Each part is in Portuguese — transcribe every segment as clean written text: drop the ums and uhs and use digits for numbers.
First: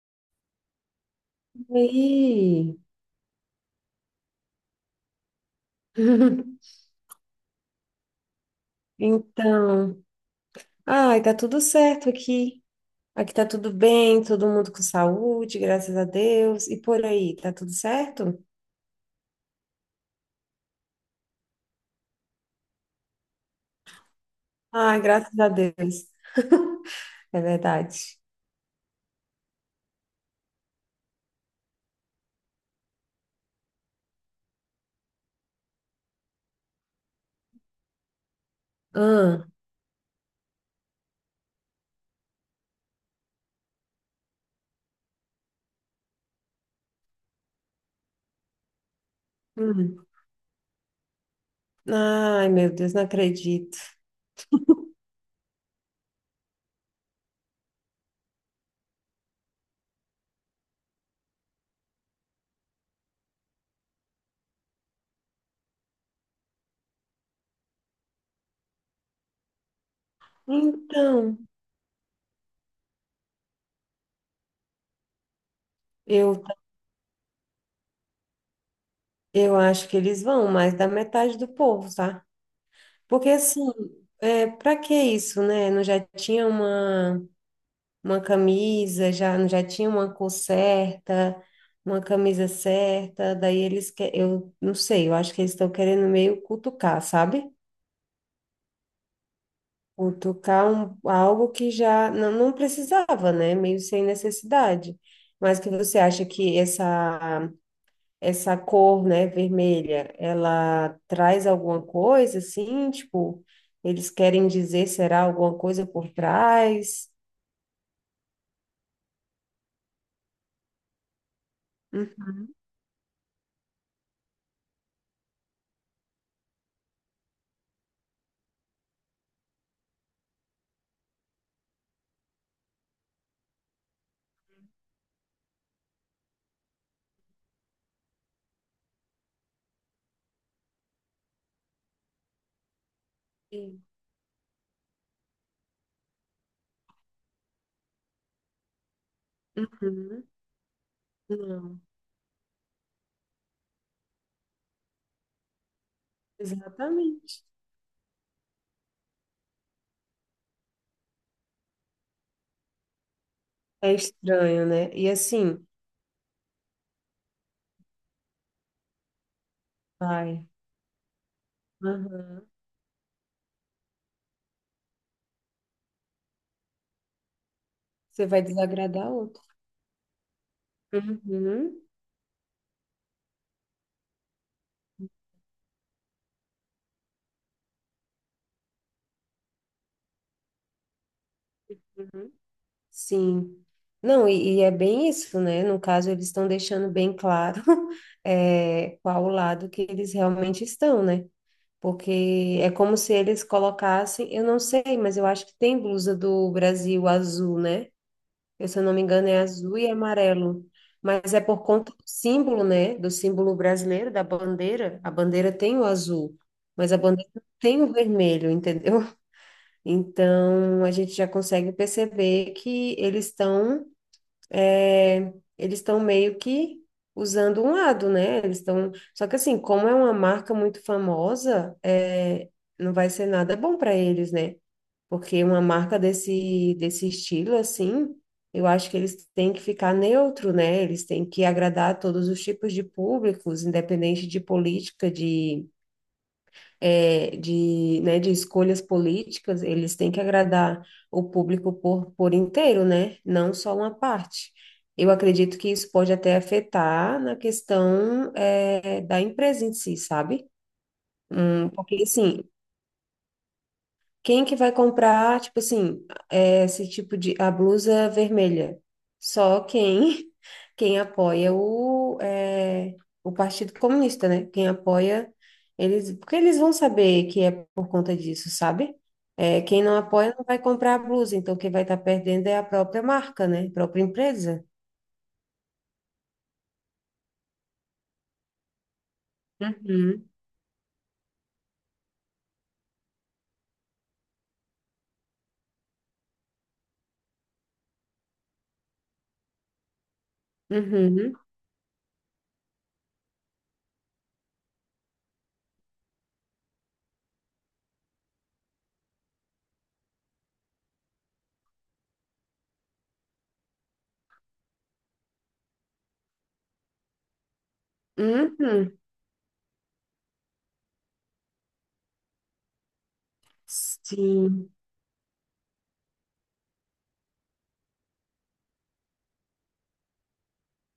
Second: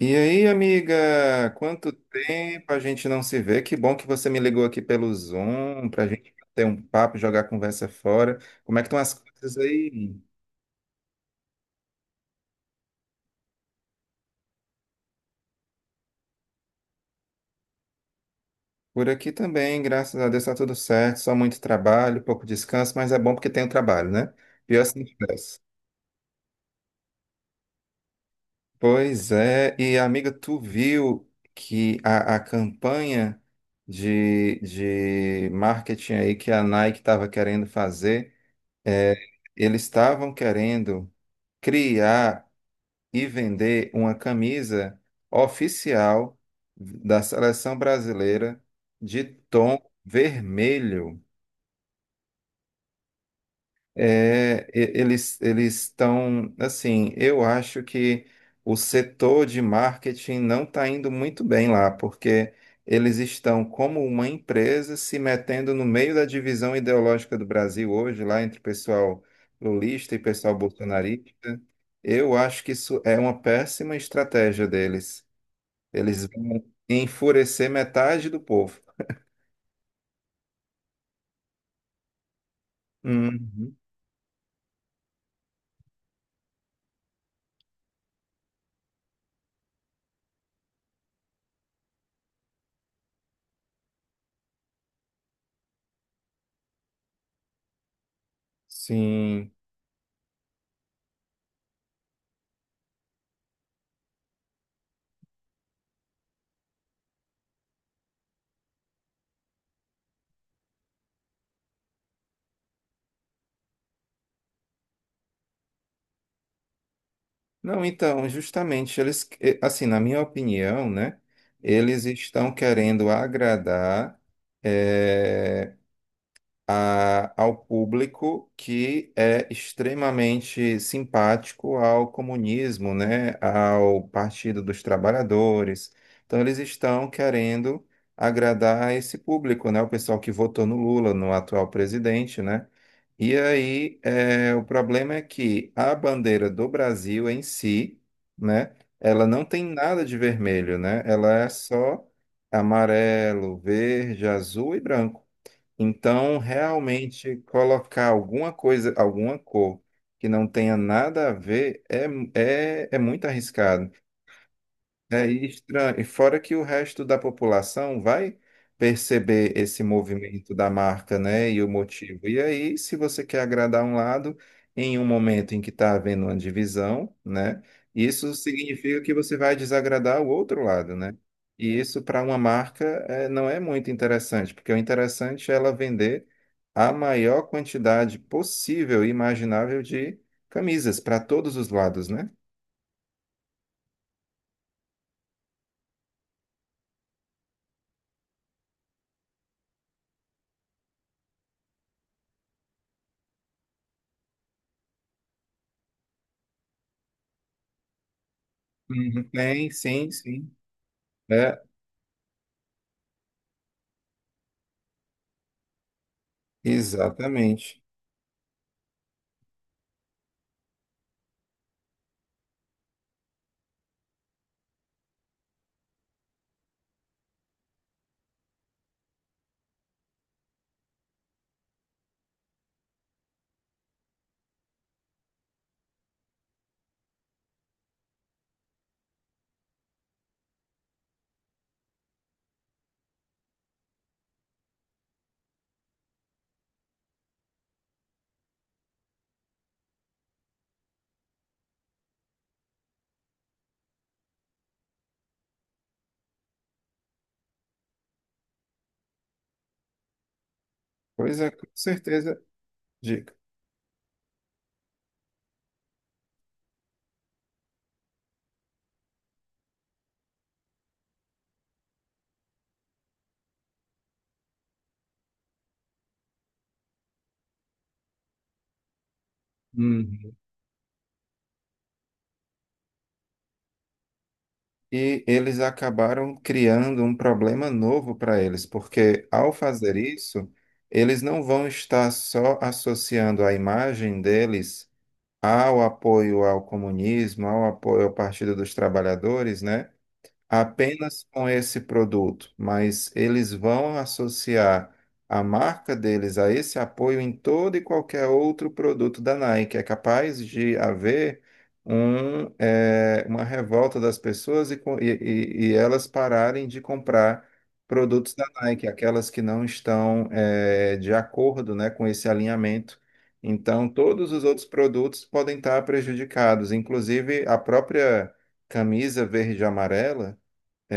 E aí, amiga, quanto tempo a Oi. gente não se vê? Que bom que você me ligou aqui pelo Zoom para a gente ter um papo, jogar a conversa fora. Como é que estão as coisas Então, aí? ai, tá tudo certo aqui. Aqui tá tudo bem, todo mundo com saúde, graças a Deus. E por aí, tá tudo certo? Por aqui também, graças a Deus está tudo certo, só muito trabalho, pouco descanso, mas é bom porque tem o trabalho, né? Pior se Ai, não graças a tivesse. Deus, é verdade. Pois é, e amiga, tu viu que a campanha de marketing aí que a Nike estava querendo fazer, é, Ah, eles estavam querendo criar e vender uma camisa oficial da seleção brasileira de tom hum. vermelho. Ai, meu Deus, não acredito. Eles estão assim, eu acho que o setor de marketing não está indo muito bem lá, porque eles estão como uma empresa se metendo no meio da divisão ideológica do Brasil hoje, lá entre o pessoal lulista e pessoal Então, bolsonarista. Eu acho que isso é uma péssima estratégia deles. Eles eu, vão enfurecer metade do povo. eu acho que eles vão, mais da metade do povo, tá? Porque assim, Uhum. é, para que isso, né? Não já tinha uma. Uma camisa, já tinha uma cor certa, uma camisa certa, daí eles que eu não sei, eu acho que eles estão querendo meio cutucar, sabe? Sim. Cutucar um, algo que já não, não precisava, né? Meio sem necessidade. Mas que você acha que essa cor, né, vermelha, ela traz alguma coisa assim, tipo, eles querem dizer será alguma coisa por trás? Não, então, justamente, eles, assim, na minha opinião, né, eles estão querendo agradar eh, ao público que é extremamente simpático ao comunismo, né, ao Partido dos Trabalhadores. Então, eles estão querendo agradar esse público, né, o pessoal que votou no Lula, no atual presidente, né? E Uhum. aí, é, o problema é que a bandeira do Brasil em si, né, ela não tem nada de Uhum. vermelho, né? Ela é Não. só amarelo, verde, azul e branco. Então, realmente, Exatamente. colocar alguma coisa, alguma cor que não tenha nada a ver é muito arriscado. É estranho, né? E É assim, estranho. E fora que o resto da população vai perceber esse vai. movimento da marca, né, e o motivo. E Aham. aí, se você quer agradar um lado em um momento em que está havendo uma divisão, né, Você isso vai significa desagradar que você outro. vai desagradar o outro lado, né? E Uhum. isso para uma marca não é muito interessante, porque o interessante é ela vender a maior quantidade possível e imaginável de camisas para todos os lados, né? Uhum. Sim. Não, e é bem isso, né? No caso, eles estão deixando bem claro, é, qual o lado que eles realmente estão, né? Porque é como se eles colocassem, eu não sei, mas eu acho que tem blusa do Brasil azul, né? Eu, se eu não me Uhum. engano, é Tem, azul e sim, sim. amarelo. Mas é É, por conta do símbolo, né? Do símbolo brasileiro, da bandeira. A bandeira tem o azul, mas a bandeira não exatamente. tem o vermelho, entendeu? Então, a gente já consegue perceber que eles estão é, eles estão meio que usando um lado, né? Eles estão. Só que assim, como é uma marca muito famosa, é, não vai ser nada bom para eles, né? Porque uma marca desse estilo, assim, eu acho que eles têm que ficar neutro, né? Eles têm que agradar a todos os tipos de públicos, independente de política, é, de, né, de escolhas políticas, eles têm que agradar o público por inteiro, né? Não só uma parte. Eu acredito que isso pode até afetar na questão, é, da empresa em si, sabe? Pois é, com Porque, certeza, assim, dica. quem que vai comprar, tipo assim, é, esse tipo de, a blusa vermelha? Só quem, quem apoia o, é, o Partido Comunista, né? Quem apoia, eles, porque eles vão saber que é por conta disso, sabe? É, quem não Uhum. apoia não vai comprar a blusa, então quem vai estar perdendo é a própria marca, né? A própria empresa. E eles acabaram criando um problema novo para eles, porque ao fazer Uhum, isso, eles não vão estar só associando a imagem deles ao apoio ao comunismo, ao apoio ao Partido dos Trabalhadores, né, apenas uhum, com esse produto, mas eles vão associar a marca deles a esse apoio em todo e qualquer outro produto da Nike. É capaz de haver uma revolta das pessoas e elas pararem de comprar produtos da Nike, uhum. aquelas que não estão, de acordo, né, com esse alinhamento. Então, todos os outros Sim, produtos podem estar prejudicados, inclusive a própria camisa verde e amarela,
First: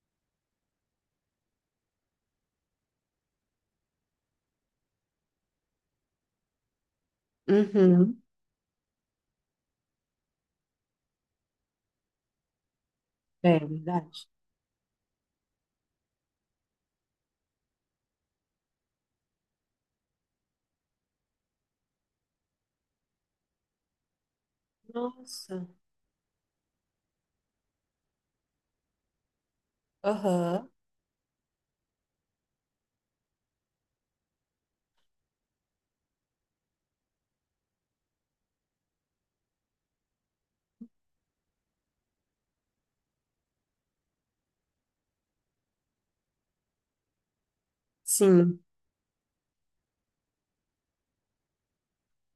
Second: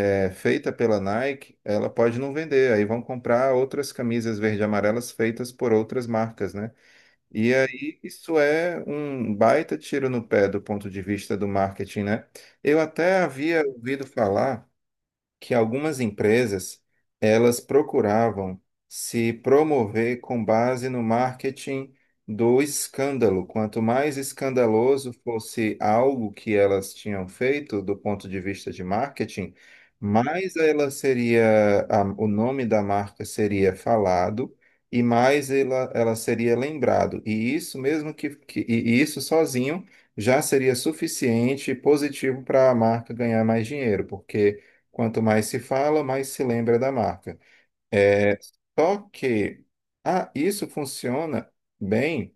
é feita pela Nike, ela pode não vender. Aí vão comprar outras camisas verde e amarelas feitas por outras marcas, né? E aí uhum. isso é um baita tiro no pé do ponto de vista do marketing, né? Eu até É havia ouvido verdade. falar que algumas empresas elas procuravam se promover com base no marketing do escândalo. Quanto mais escandaloso Nossa. fosse algo que elas tinham feito do ponto de vista de marketing, mais Aham, ela seria, o nome da marca seria falado e mais ela seria lembrado. E isso mesmo que isso sozinho já seria suficiente e positivo para a marca ganhar mais dinheiro, porque quanto mais se fala, mais se lembra da marca. sim. Só que isso funciona bem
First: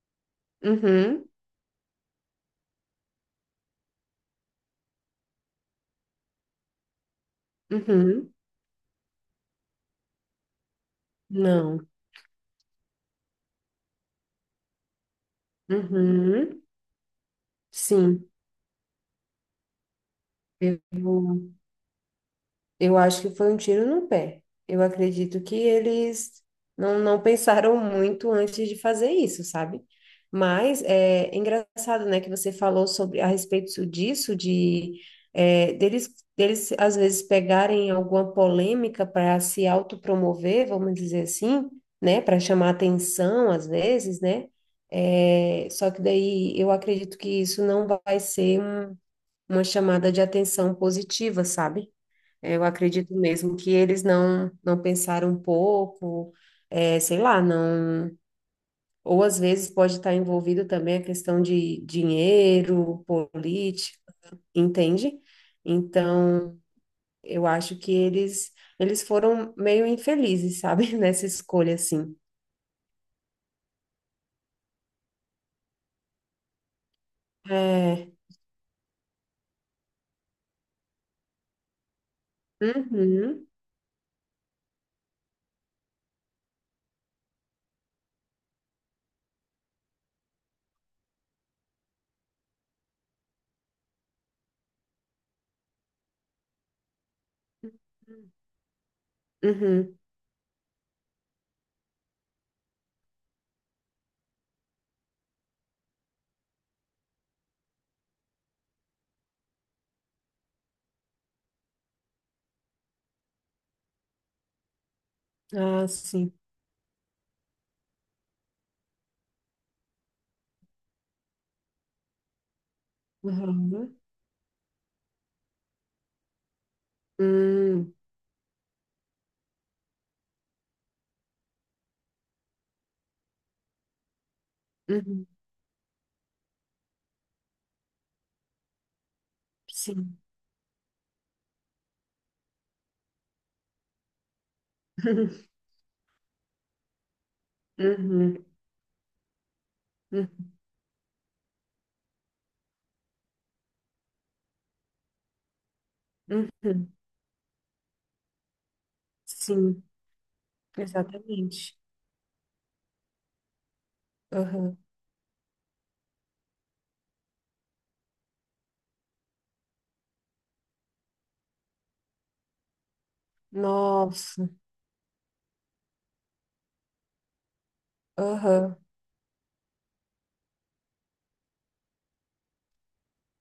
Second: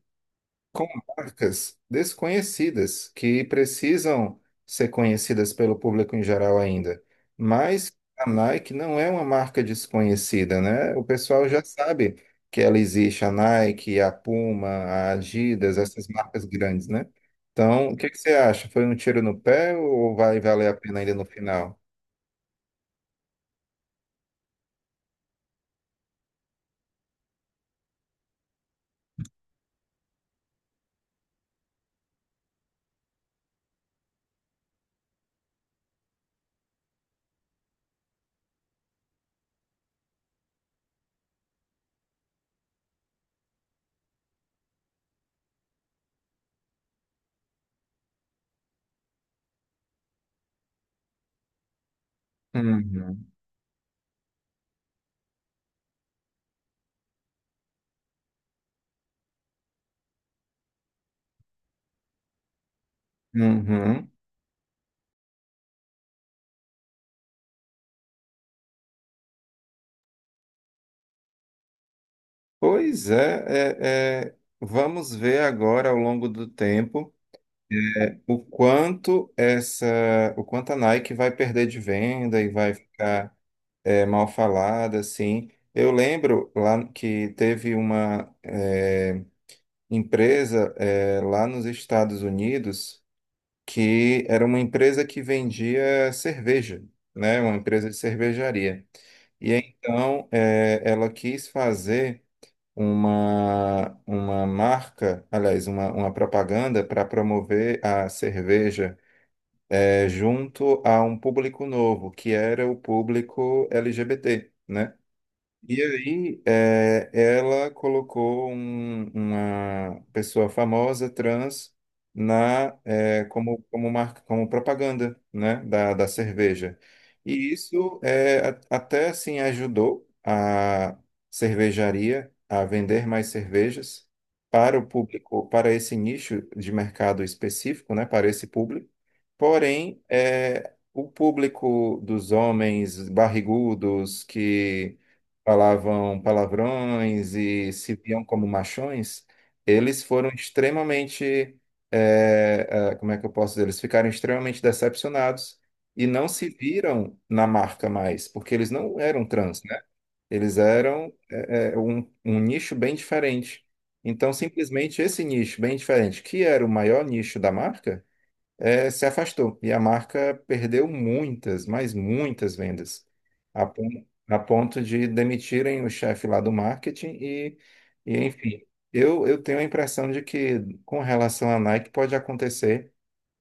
com Uhum. marcas desconhecidas, que precisam ser conhecidas pelo público em geral ainda. Mas a Uhum. Nike não é uma marca desconhecida, né? O pessoal já Não. sabe que ela existe, a Nike, a Puma, a Adidas, essas marcas Uhum. grandes, né? Então, o que que Sim. você acha? Foi um tiro no pé ou vai valer a Eu pena ainda no vou. final? Eu acho que foi um tiro no pé. Eu acredito que eles não pensaram muito antes de fazer isso, sabe? Mas é engraçado, né, que você falou sobre a respeito disso, de é, deles às vezes pegarem alguma polêmica para se autopromover, vamos dizer assim, né, para chamar atenção às vezes, né? É, só que daí eu acredito que isso não vai ser uma chamada de atenção positiva, sabe? Eu acredito Uhum. mesmo que eles não pensaram um pouco, é, sei lá, não. Ou às vezes pode estar envolvido também a questão de dinheiro, política, Uhum. entende? Então, eu acho que eles foram meio infelizes, sabe, nessa escolha assim. Pois é, vamos ver agora ao longo do tempo É. o quanto essa, o quanto a Nike vai perder de venda e vai ficar Uhum. Mal falada, assim. Eu lembro lá que teve uma empresa lá nos Estados Unidos que era uma empresa que vendia cerveja, né? Uma empresa de cervejaria. E Uhum. então ela quis fazer uma marca, aliás, uma propaganda para promover a cerveja junto a um público novo, que era o público LGBT, né? E Ah, sim. aí, ela colocou uma pessoa famosa trans na como como Uhum. marca, como propaganda, né, da cerveja. E Hum, isso até assim ajudou a cervejaria a vender mais cervejas para o uhum. público, para esse nicho de mercado específico, né, para esse público. Porém, Sim. O público dos homens barrigudos que falavam palavrões e se viam como Uhum. machões, eles foram Uhum. extremamente, eh, como é que eu posso dizer? Eles ficaram extremamente decepcionados e não se Uhum. viram na marca mais, porque eles não eram trans, né? Sim. Eles eram, Exatamente. Um nicho bem diferente. Então, Aham. simplesmente esse nicho bem diferente, que era o maior nicho da marca, se afastou e a marca perdeu muitas, mas muitas vendas, a Nossa. ponto de demitirem o chefe lá do marketing e enfim. Aham. Eu tenho a impressão de que com relação à Nike pode acontecer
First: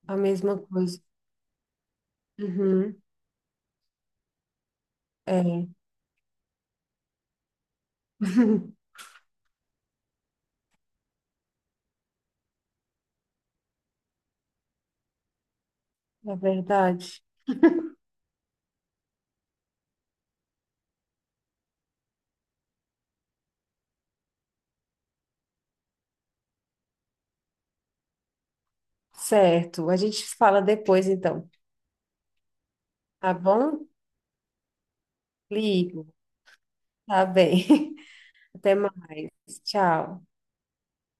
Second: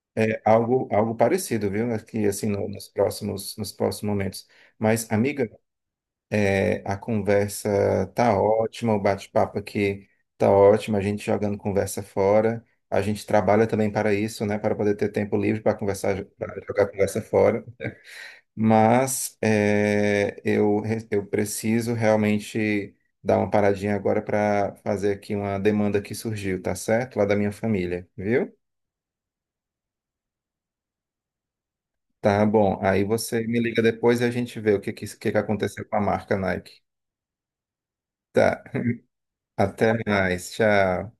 A mesma coisa. algo parecido, viu? Aqui, assim, Uhum. Nos próximos momentos. Mas, amiga, É. A conversa tá ótima, o bate-papo aqui tá ótimo, a gente jogando conversa fora. A gente trabalha também para isso, né? Para poder ter tempo livre para conversar, É para jogar conversa verdade. fora. Mas eu preciso realmente dar uma paradinha agora para fazer aqui uma demanda que surgiu, tá certo? Lá da minha família, viu? Certo. A gente fala depois, então. Tá bom. Aí Tá você me liga bom? depois e a gente vê o que aconteceu com a Ligo. marca Nike. Tá bem. Tá. Até mais. Até Tchau. mais. Tchau.